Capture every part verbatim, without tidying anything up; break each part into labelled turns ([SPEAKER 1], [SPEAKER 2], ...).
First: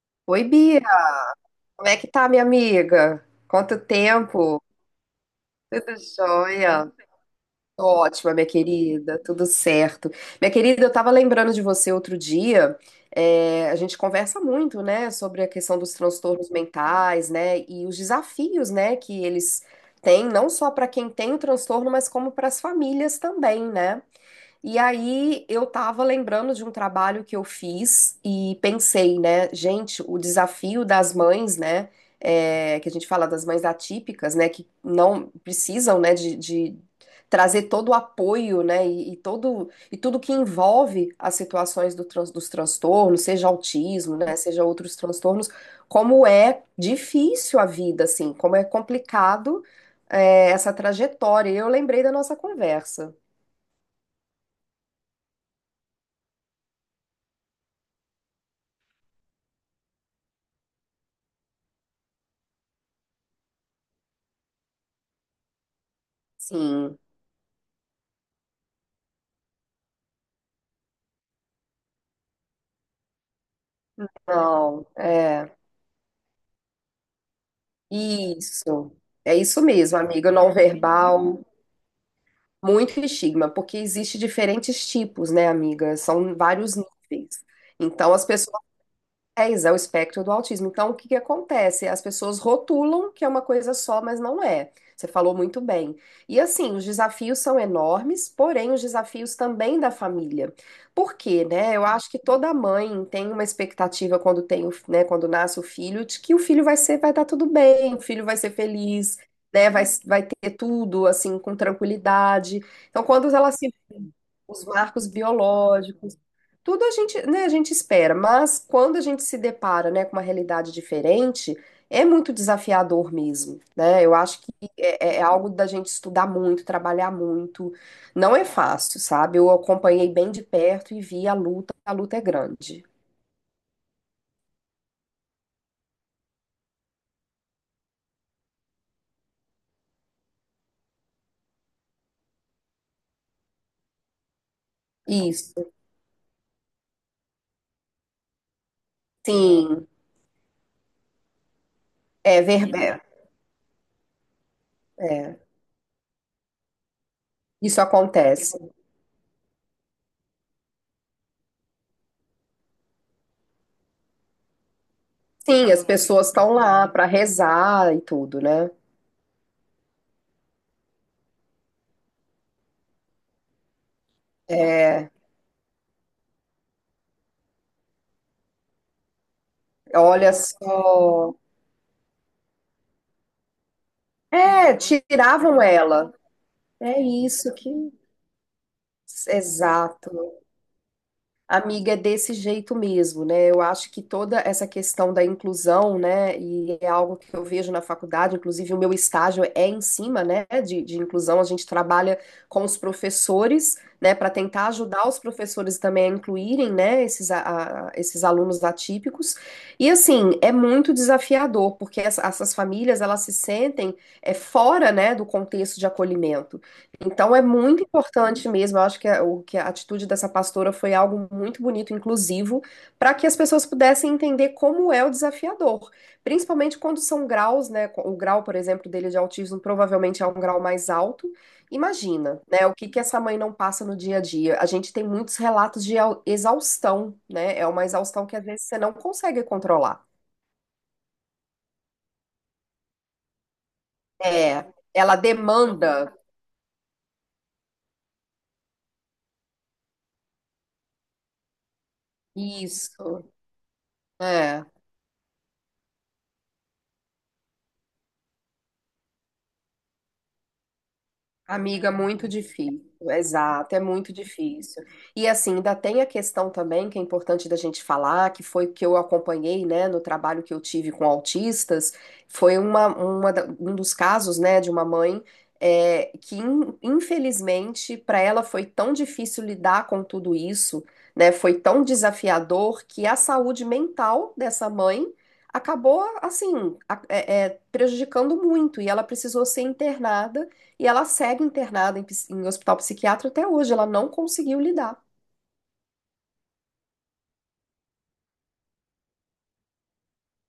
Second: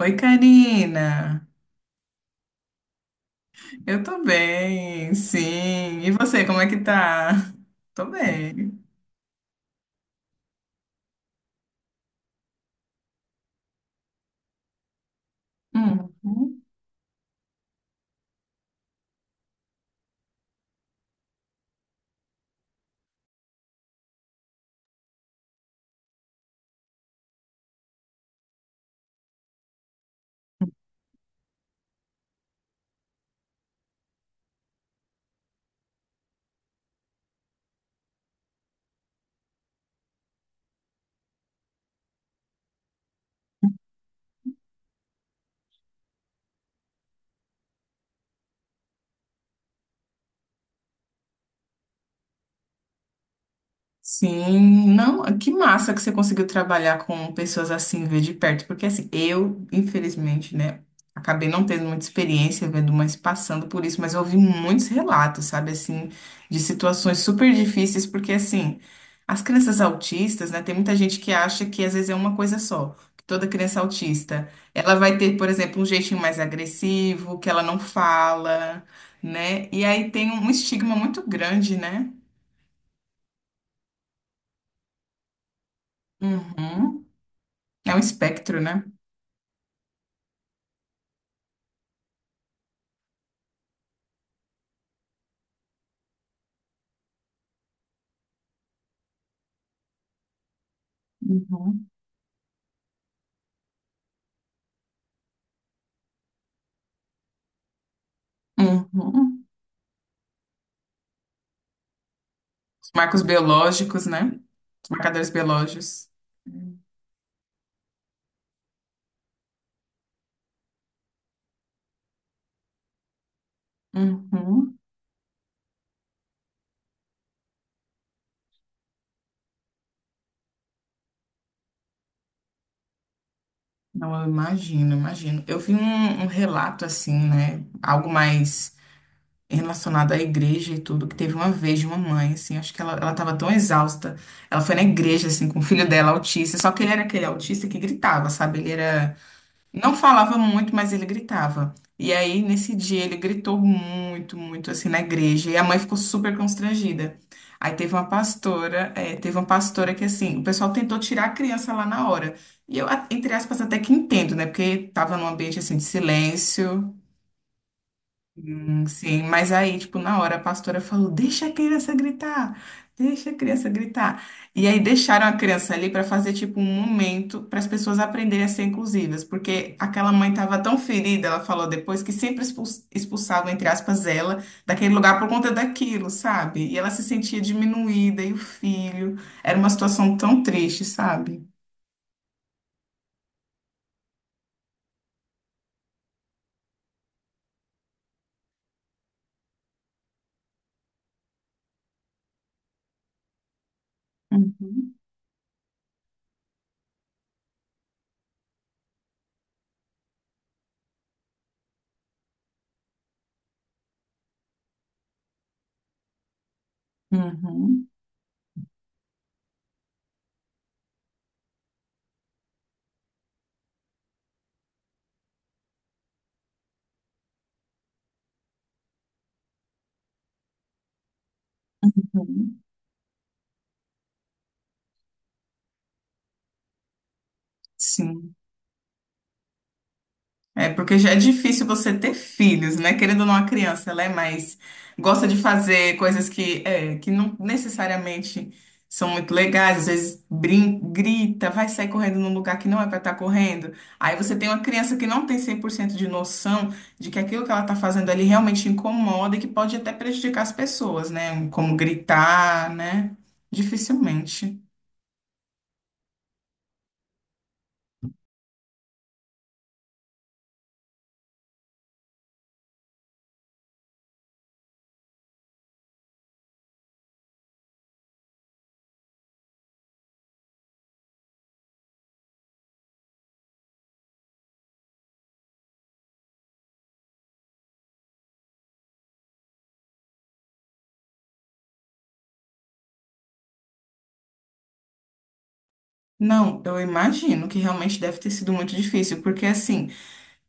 [SPEAKER 1] Oi,
[SPEAKER 2] Oi, Bia,
[SPEAKER 1] Karina.
[SPEAKER 2] como é que tá, minha amiga? Quanto
[SPEAKER 1] Eu tô
[SPEAKER 2] tempo?
[SPEAKER 1] bem,
[SPEAKER 2] Tudo
[SPEAKER 1] sim. E você, como é que
[SPEAKER 2] jóia?
[SPEAKER 1] tá?
[SPEAKER 2] Tô
[SPEAKER 1] Tô
[SPEAKER 2] ótima, minha
[SPEAKER 1] bem.
[SPEAKER 2] querida, tudo certo. Minha querida, eu tava lembrando de você outro dia. É, a gente conversa muito, né, sobre a questão dos transtornos
[SPEAKER 1] Hum.
[SPEAKER 2] mentais, né, e os desafios, né, que eles têm, não só para quem tem o transtorno, mas como para as famílias também, né? E aí eu tava lembrando de um trabalho que eu fiz e pensei, né, gente, o desafio das mães, né, é, que a gente fala das mães atípicas, né, que não precisam, né, de, de trazer todo o apoio, né, e, e todo e tudo que envolve as situações do trans- dos transtornos, seja autismo, né, seja outros transtornos, como é difícil a vida, assim, como é complicado, é, essa trajetória. E eu lembrei da nossa conversa,
[SPEAKER 1] Sim, não, que massa que você conseguiu trabalhar com pessoas assim, ver de perto, porque assim, eu, infelizmente, né, acabei não tendo muita experiência, vendo mães passando por isso, mas eu ouvi muitos relatos, sabe, assim, de
[SPEAKER 2] sim.
[SPEAKER 1] situações super difíceis, porque assim, as crianças autistas, né, tem muita gente que acha que às vezes é uma coisa só, que toda criança autista,
[SPEAKER 2] Não,
[SPEAKER 1] ela vai ter, por
[SPEAKER 2] é.
[SPEAKER 1] exemplo, um jeitinho mais agressivo, que ela não fala,
[SPEAKER 2] Isso. É isso
[SPEAKER 1] né, e
[SPEAKER 2] mesmo,
[SPEAKER 1] aí tem
[SPEAKER 2] amiga.
[SPEAKER 1] um
[SPEAKER 2] Não
[SPEAKER 1] estigma muito
[SPEAKER 2] verbal,
[SPEAKER 1] grande, né?
[SPEAKER 2] muito estigma, porque existe diferentes tipos, né, amiga? São vários
[SPEAKER 1] Uhum.
[SPEAKER 2] níveis.
[SPEAKER 1] É um
[SPEAKER 2] Então, as
[SPEAKER 1] espectro,
[SPEAKER 2] pessoas...
[SPEAKER 1] né?
[SPEAKER 2] É, exa- o espectro do autismo. Então, o que que acontece? As pessoas rotulam que é uma coisa só, mas não é. Você falou muito bem. E assim, os desafios são enormes, porém os desafios também da família. Por quê, né? Eu
[SPEAKER 1] Uhum.
[SPEAKER 2] acho que toda mãe tem uma expectativa quando tem, o- né, quando nasce o filho, de que o filho vai ser, vai dar tudo bem, o filho vai ser feliz,
[SPEAKER 1] Uhum.
[SPEAKER 2] né? Vai, vai ter tudo assim com tranquilidade.
[SPEAKER 1] Os
[SPEAKER 2] Então,
[SPEAKER 1] marcos
[SPEAKER 2] quando ela se...
[SPEAKER 1] biológicos, né?
[SPEAKER 2] os
[SPEAKER 1] Os
[SPEAKER 2] marcos
[SPEAKER 1] marcadores biológicos.
[SPEAKER 2] biológicos. Tudo a gente, né, a gente espera, mas quando a gente se depara, né, com uma realidade diferente, é muito desafiador mesmo, né? Eu acho que
[SPEAKER 1] Uhum.
[SPEAKER 2] é, é é algo da gente estudar muito, trabalhar muito. Não é fácil, sabe? Eu acompanhei bem de perto e vi a luta, a luta é grande.
[SPEAKER 1] Não, eu imagino, imagino. Eu vi um, um relato assim, né? Algo mais relacionado à igreja e tudo, que teve uma vez de uma mãe, assim, acho que ela, ela tava tão exausta. Ela foi na igreja, assim, com o
[SPEAKER 2] Isso,
[SPEAKER 1] filho dela, autista, só que ele era aquele autista que gritava, sabe? Ele era.
[SPEAKER 2] sim,
[SPEAKER 1] Não falava muito, mas ele gritava. E
[SPEAKER 2] é
[SPEAKER 1] aí, nesse
[SPEAKER 2] verdade.
[SPEAKER 1] dia, ele gritou muito, muito, assim, na
[SPEAKER 2] É,
[SPEAKER 1] igreja. E a mãe ficou super constrangida. Aí
[SPEAKER 2] isso
[SPEAKER 1] teve uma
[SPEAKER 2] acontece.
[SPEAKER 1] pastora, eh, teve uma pastora que, assim, o pessoal tentou tirar a criança lá na hora. E eu, a- entre aspas, até que entendo, né? Porque tava num ambiente,
[SPEAKER 2] Sim,
[SPEAKER 1] assim, de
[SPEAKER 2] as pessoas estão lá
[SPEAKER 1] silêncio.
[SPEAKER 2] para rezar e tudo, né?
[SPEAKER 1] Hum, sim, mas aí, tipo, na hora a pastora falou: deixa a criança gritar, deixa a criança gritar. E aí
[SPEAKER 2] É,
[SPEAKER 1] deixaram a criança ali para fazer, tipo, um momento para as pessoas aprenderem a ser inclusivas, porque aquela mãe
[SPEAKER 2] olha
[SPEAKER 1] estava tão ferida,
[SPEAKER 2] só.
[SPEAKER 1] ela falou depois, que sempre expuls- expulsavam, entre aspas, ela
[SPEAKER 2] É,
[SPEAKER 1] daquele lugar por conta
[SPEAKER 2] tiravam
[SPEAKER 1] daquilo,
[SPEAKER 2] ela.
[SPEAKER 1] sabe? E ela
[SPEAKER 2] É
[SPEAKER 1] se sentia
[SPEAKER 2] isso que...
[SPEAKER 1] diminuída, e o filho. Era uma
[SPEAKER 2] Exato.
[SPEAKER 1] situação tão triste, sabe?
[SPEAKER 2] Amiga, é desse jeito mesmo, né? Eu acho que toda essa questão da inclusão, né? E é algo que eu vejo na faculdade, inclusive o meu estágio é em cima, né? De, de inclusão. A gente trabalha com os professores, né? Para tentar
[SPEAKER 1] Uhum,
[SPEAKER 2] ajudar os professores também a incluírem, né? Esses, a- a- esses alunos atípicos. E assim, é muito desafiador, porque essa- essas famílias, elas se sentem é, fora, né? Do contexto de acolhimento. Então é muito
[SPEAKER 1] uhum,
[SPEAKER 2] importante mesmo, eu acho que a, o, que a atitude dessa pastora foi algo muito bonito, inclusivo, para que as pessoas pudessem entender como é o desafiador, principalmente quando são graus, né? co- O grau, por exemplo, dele de autismo provavelmente é um grau mais alto. Imagina,
[SPEAKER 1] uhum.
[SPEAKER 2] né? O que que essa mãe não passa no dia a dia? A gente tem muitos relatos de au- exaustão, né? É uma exaustão
[SPEAKER 1] Sim.
[SPEAKER 2] que às vezes você não consegue controlar.
[SPEAKER 1] É porque já é difícil você ter filhos, né? Querendo ou não, a criança, ela é mais.
[SPEAKER 2] É, ela
[SPEAKER 1] Gosta de fazer
[SPEAKER 2] demanda
[SPEAKER 1] coisas que, é, que não necessariamente são muito legais, às vezes brin grita, vai sair correndo num lugar que não é para estar
[SPEAKER 2] isso.
[SPEAKER 1] correndo. Aí você tem uma
[SPEAKER 2] É.
[SPEAKER 1] criança que não tem cem por cento de noção de que aquilo que ela está fazendo ali realmente incomoda e que pode até prejudicar as pessoas, né? Como
[SPEAKER 2] Amiga, muito
[SPEAKER 1] gritar,
[SPEAKER 2] difícil,
[SPEAKER 1] né?
[SPEAKER 2] exato, é muito
[SPEAKER 1] Dificilmente.
[SPEAKER 2] difícil. E assim, ainda tem a questão também que é importante da gente falar, que foi o que eu acompanhei, né, no trabalho que eu tive com autistas, foi uma, uma da- um dos casos, né, de uma mãe é, que in- infelizmente para ela foi tão difícil lidar com tudo isso, né, foi tão desafiador que a saúde mental dessa mãe acabou assim a- é, é, prejudicando muito e ela precisou ser internada e ela segue internada em, ps- em hospital psiquiátrico até hoje, ela não conseguiu lidar.
[SPEAKER 1] Não, eu imagino que realmente deve ter sido muito difícil, porque assim.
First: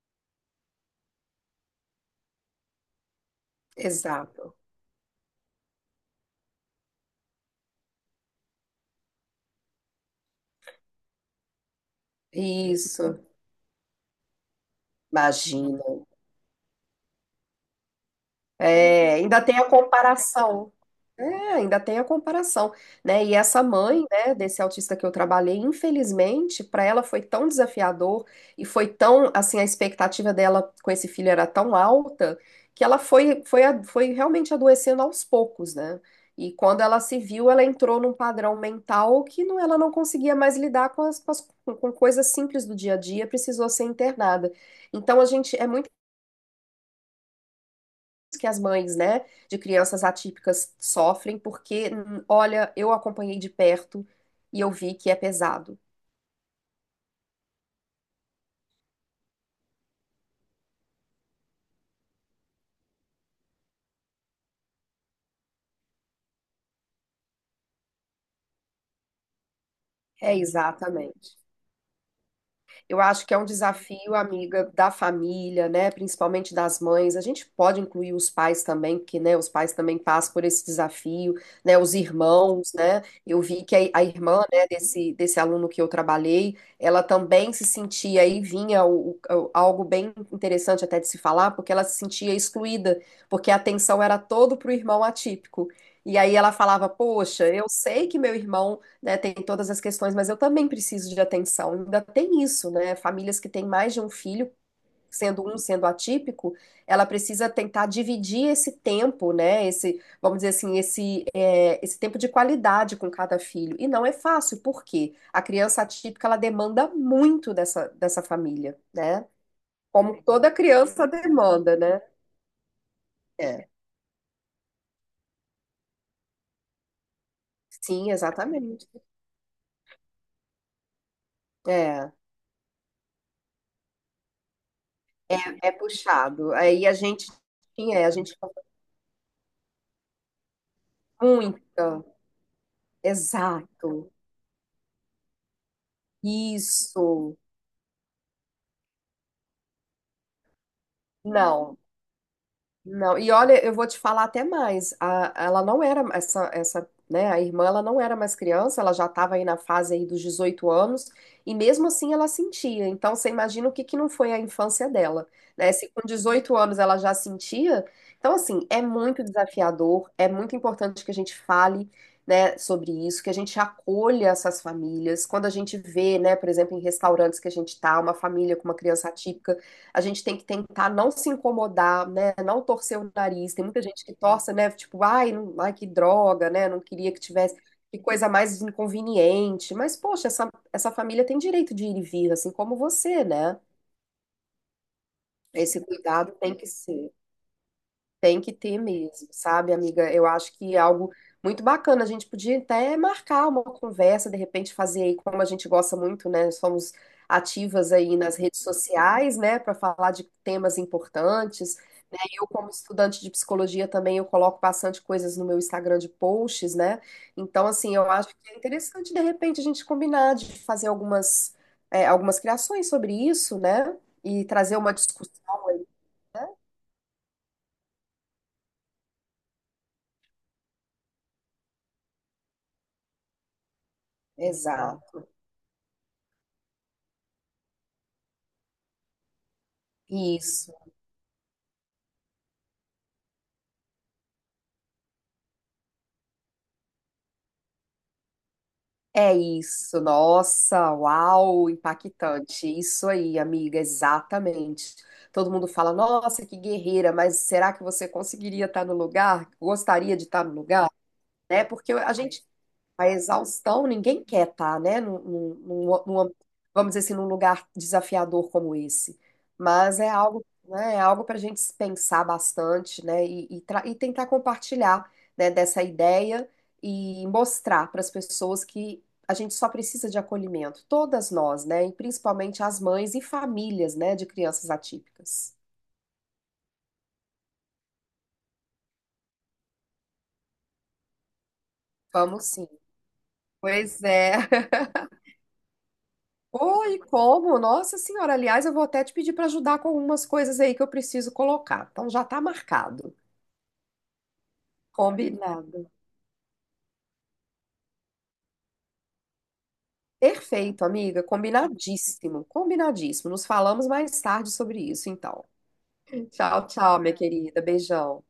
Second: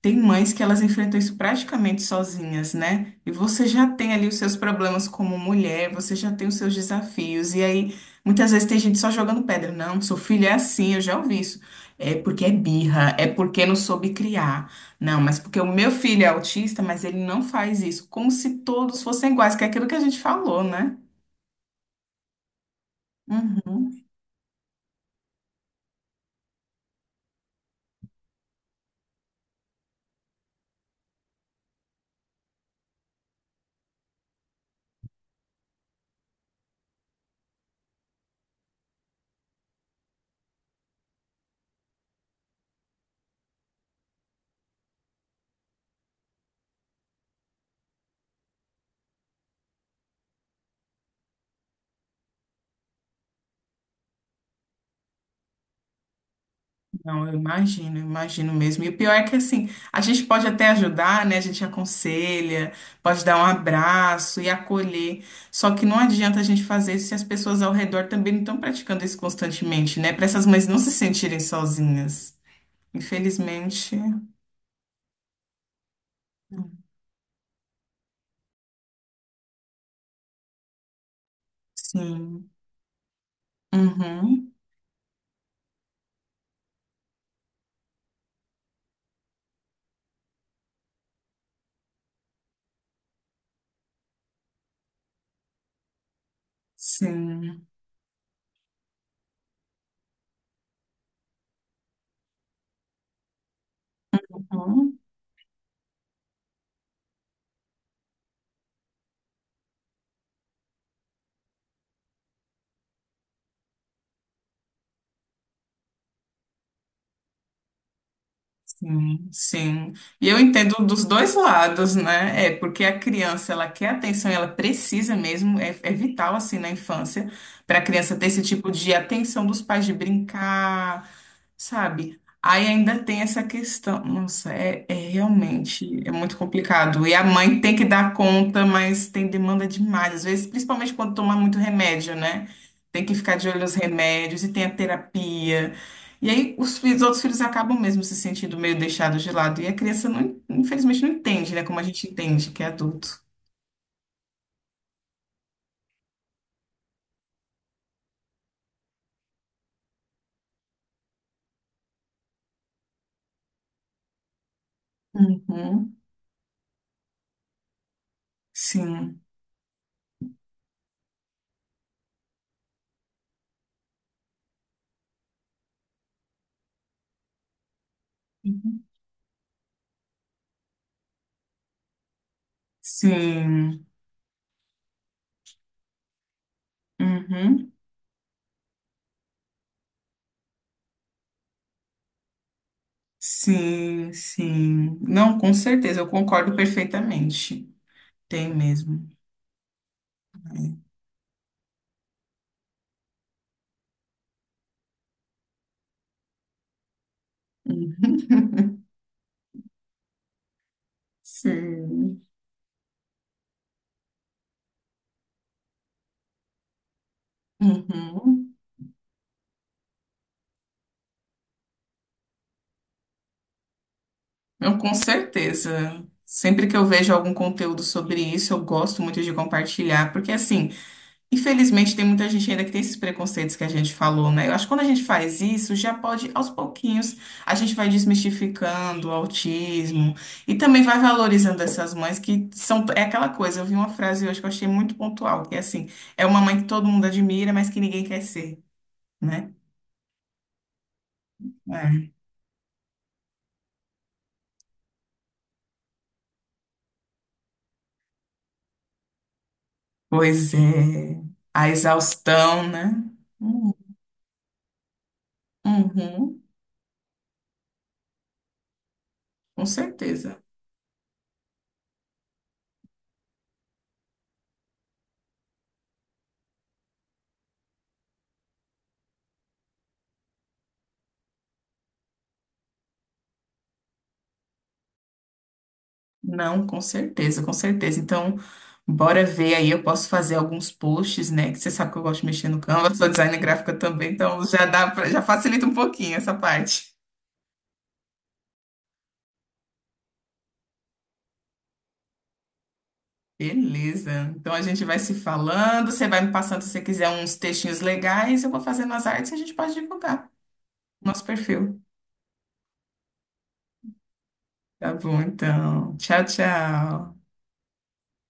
[SPEAKER 1] Tem mães que elas enfrentam isso praticamente sozinhas, né? E você já tem ali os seus
[SPEAKER 2] Exato.
[SPEAKER 1] problemas como mulher, você já tem os seus desafios. E aí, muitas vezes tem gente só jogando pedra. Não, seu filho é assim, eu já ouvi isso. É porque é birra,
[SPEAKER 2] Isso,
[SPEAKER 1] é porque não soube criar. Não, mas porque o
[SPEAKER 2] imagina.
[SPEAKER 1] meu filho é autista, mas ele não faz isso. Como se todos
[SPEAKER 2] É,
[SPEAKER 1] fossem
[SPEAKER 2] ainda
[SPEAKER 1] iguais,
[SPEAKER 2] tem
[SPEAKER 1] que
[SPEAKER 2] a
[SPEAKER 1] é aquilo que a gente falou,
[SPEAKER 2] comparação.
[SPEAKER 1] né?
[SPEAKER 2] É, ainda tem a comparação, né? E essa
[SPEAKER 1] Uhum.
[SPEAKER 2] mãe, né, desse autista que eu trabalhei, infelizmente, para ela foi tão desafiador e foi tão, assim, a expectativa dela com esse filho era tão alta que ela foi, foi, a- foi realmente adoecendo aos poucos, né? E quando ela se viu, ela entrou num padrão mental que não, ela não conseguia mais lidar com as, com as- com coisas simples do dia a dia, precisou ser internada. Então, a gente, é muito que as mães, né, de crianças atípicas sofrem, porque, hum, olha, eu acompanhei de perto e eu vi que é pesado.
[SPEAKER 1] Não, eu imagino, eu imagino mesmo. E o pior é que assim, a gente pode até ajudar, né? A gente aconselha, pode dar um abraço e acolher. Só que não adianta a gente fazer isso se as pessoas ao redor também não estão praticando isso constantemente, né? Para
[SPEAKER 2] É
[SPEAKER 1] essas mães não se
[SPEAKER 2] exatamente.
[SPEAKER 1] sentirem sozinhas.
[SPEAKER 2] Eu acho que é um
[SPEAKER 1] Infelizmente,
[SPEAKER 2] desafio, amiga, da família, né? Principalmente das mães. A gente pode incluir os pais também, porque, né, os pais também passam por esse desafio, né? Os
[SPEAKER 1] sim.
[SPEAKER 2] irmãos, né? Eu vi que a, a irmã,
[SPEAKER 1] Uhum,
[SPEAKER 2] né, desse, desse aluno que eu trabalhei, ela também se sentia aí, vinha o- o- algo bem interessante até de se falar, porque ela se sentia excluída, porque a atenção era todo para o irmão atípico. E aí ela falava, poxa, eu
[SPEAKER 1] sim.
[SPEAKER 2] sei que meu irmão né, tem todas as questões, mas eu também preciso de atenção. Ainda tem isso, né? Famílias que têm mais de um filho,
[SPEAKER 1] Uhum.
[SPEAKER 2] sendo um sendo atípico, ela precisa tentar dividir esse tempo, né? Esse, vamos dizer assim, esse, é, esse tempo de qualidade com cada filho. E não é fácil, porque a criança atípica ela demanda muito dessa, dessa família, né?
[SPEAKER 1] Sim, sim.
[SPEAKER 2] Como
[SPEAKER 1] E eu
[SPEAKER 2] toda
[SPEAKER 1] entendo dos
[SPEAKER 2] criança
[SPEAKER 1] dois
[SPEAKER 2] demanda,
[SPEAKER 1] lados,
[SPEAKER 2] né?
[SPEAKER 1] né? É porque a criança
[SPEAKER 2] É.
[SPEAKER 1] ela quer atenção, e ela precisa mesmo, é, é vital assim na infância para a
[SPEAKER 2] Sim,
[SPEAKER 1] criança ter esse tipo
[SPEAKER 2] exatamente.
[SPEAKER 1] de atenção dos pais de brincar,
[SPEAKER 2] É,
[SPEAKER 1] sabe? Aí ainda tem essa questão, nossa, é, é
[SPEAKER 2] é
[SPEAKER 1] realmente é muito
[SPEAKER 2] puxado. Aí a
[SPEAKER 1] complicado. E a
[SPEAKER 2] gente,
[SPEAKER 1] mãe tem que
[SPEAKER 2] sim, é, a
[SPEAKER 1] dar
[SPEAKER 2] gente fala
[SPEAKER 1] conta, mas tem demanda demais, às vezes, principalmente quando toma muito remédio,
[SPEAKER 2] muito.
[SPEAKER 1] né? Tem que ficar de olho nos
[SPEAKER 2] Exato.
[SPEAKER 1] remédios e tem a terapia. E aí os, fi- os outros
[SPEAKER 2] Isso.
[SPEAKER 1] filhos acabam mesmo se sentindo meio deixados de lado. E a criança, não, infelizmente, não entende, né?
[SPEAKER 2] Não.
[SPEAKER 1] Como a gente entende que é
[SPEAKER 2] Não,
[SPEAKER 1] adulto.
[SPEAKER 2] e olha, eu vou te falar até mais. A- ela não era essa, essa, né? A irmã, ela não era mais criança. Ela já estava aí na fase aí dos dezoito anos. E mesmo assim, ela sentia. Então, você imagina o que que não foi a infância dela, né? Se
[SPEAKER 1] Uhum.
[SPEAKER 2] com dezoito anos ela já sentia, então assim é
[SPEAKER 1] Sim.
[SPEAKER 2] muito desafiador. É muito importante que a gente fale, né, sobre isso, que a gente acolha essas famílias. Quando a gente vê, né, por exemplo, em restaurantes que a gente tá, uma família com uma
[SPEAKER 1] Uhum.
[SPEAKER 2] criança atípica, a gente tem que tentar não se incomodar, né? Não torcer o nariz. Tem
[SPEAKER 1] Sim.
[SPEAKER 2] muita gente que torce, né? Tipo, ai, não- ai, que droga, né? Não queria que tivesse,
[SPEAKER 1] Uhum.
[SPEAKER 2] que coisa mais inconveniente. Mas, poxa, essa, essa família tem direito de ir e vir, assim como você, né?
[SPEAKER 1] Sim, sim. Não, com
[SPEAKER 2] Esse
[SPEAKER 1] certeza, eu
[SPEAKER 2] cuidado tem
[SPEAKER 1] concordo
[SPEAKER 2] que ser,
[SPEAKER 1] perfeitamente.
[SPEAKER 2] tem que
[SPEAKER 1] Tem
[SPEAKER 2] ter
[SPEAKER 1] mesmo.
[SPEAKER 2] mesmo, sabe, amiga? Eu acho que é
[SPEAKER 1] É.
[SPEAKER 2] algo muito bacana. A gente podia até marcar uma conversa, de repente fazer aí, como a gente gosta muito, né? Somos ativas aí nas redes
[SPEAKER 1] Uhum.
[SPEAKER 2] sociais, né? Para falar de temas importantes.
[SPEAKER 1] Sim.
[SPEAKER 2] Eu, como estudante de psicologia também, eu coloco bastante coisas no meu Instagram de posts, né? Então, assim, eu acho que
[SPEAKER 1] Uhum.
[SPEAKER 2] é interessante, de repente, a gente combinar de fazer algumas, é, algumas criações sobre isso, né? E trazer
[SPEAKER 1] Não,
[SPEAKER 2] uma
[SPEAKER 1] com
[SPEAKER 2] discussão aí,
[SPEAKER 1] certeza.
[SPEAKER 2] né?
[SPEAKER 1] Sempre que eu vejo algum conteúdo sobre isso, eu gosto muito de compartilhar, porque assim. Infelizmente, tem muita gente ainda que tem esses preconceitos que a gente falou, né? Eu acho que quando a gente
[SPEAKER 2] Exato.
[SPEAKER 1] faz isso, já pode, aos pouquinhos, a gente vai desmistificando o autismo e
[SPEAKER 2] Isso.
[SPEAKER 1] também vai valorizando essas mães que são. É aquela coisa, eu vi uma frase hoje que eu achei muito pontual, que é assim: é uma mãe que todo mundo admira, mas que ninguém quer ser,
[SPEAKER 2] É
[SPEAKER 1] né?
[SPEAKER 2] isso. Nossa, uau,
[SPEAKER 1] É.
[SPEAKER 2] impactante. Isso aí, amiga, exatamente. Todo mundo fala, nossa, que guerreira, mas será que você conseguiria estar no lugar? Gostaria de estar
[SPEAKER 1] Pois
[SPEAKER 2] no lugar?
[SPEAKER 1] é,
[SPEAKER 2] Né?
[SPEAKER 1] a
[SPEAKER 2] Porque a gente...
[SPEAKER 1] exaustão, né?
[SPEAKER 2] A
[SPEAKER 1] Hum,
[SPEAKER 2] exaustão ninguém quer estar, né? Num, num- num- num-
[SPEAKER 1] uhum,
[SPEAKER 2] vamos dizer assim, num lugar desafiador como esse.
[SPEAKER 1] com
[SPEAKER 2] Mas é
[SPEAKER 1] certeza.
[SPEAKER 2] algo, né, é algo para a gente pensar bastante, né? E, e tra- e tentar compartilhar, né, dessa ideia e mostrar para as pessoas que a gente só precisa de acolhimento, todas nós, né? E principalmente as mães e famílias, né, de crianças atípicas.
[SPEAKER 1] Não, com certeza, com certeza. Então, bora ver aí. Eu posso fazer alguns posts, né? Que você sabe que eu gosto de
[SPEAKER 2] Vamos
[SPEAKER 1] mexer no
[SPEAKER 2] sim.
[SPEAKER 1] Canva, sou designer gráfica
[SPEAKER 2] Pois
[SPEAKER 1] também,
[SPEAKER 2] é.
[SPEAKER 1] então já dá pra, já facilita um pouquinho essa parte.
[SPEAKER 2] Oi, como? Nossa Senhora, aliás, eu vou até te pedir para ajudar com algumas coisas aí que eu preciso colocar. Então já tá marcado.
[SPEAKER 1] Beleza. Então a gente vai se
[SPEAKER 2] Combinado.
[SPEAKER 1] falando. Você vai me passando, se você quiser, uns textinhos legais, eu vou fazendo as artes e a gente pode divulgar
[SPEAKER 2] Perfeito, amiga.
[SPEAKER 1] nosso perfil.
[SPEAKER 2] Combinadíssimo. Combinadíssimo. Nos falamos mais tarde sobre
[SPEAKER 1] Tá
[SPEAKER 2] isso,
[SPEAKER 1] bom,
[SPEAKER 2] então.
[SPEAKER 1] então. Tchau,
[SPEAKER 2] Tchau, tchau, minha
[SPEAKER 1] tchau.
[SPEAKER 2] querida. Beijão.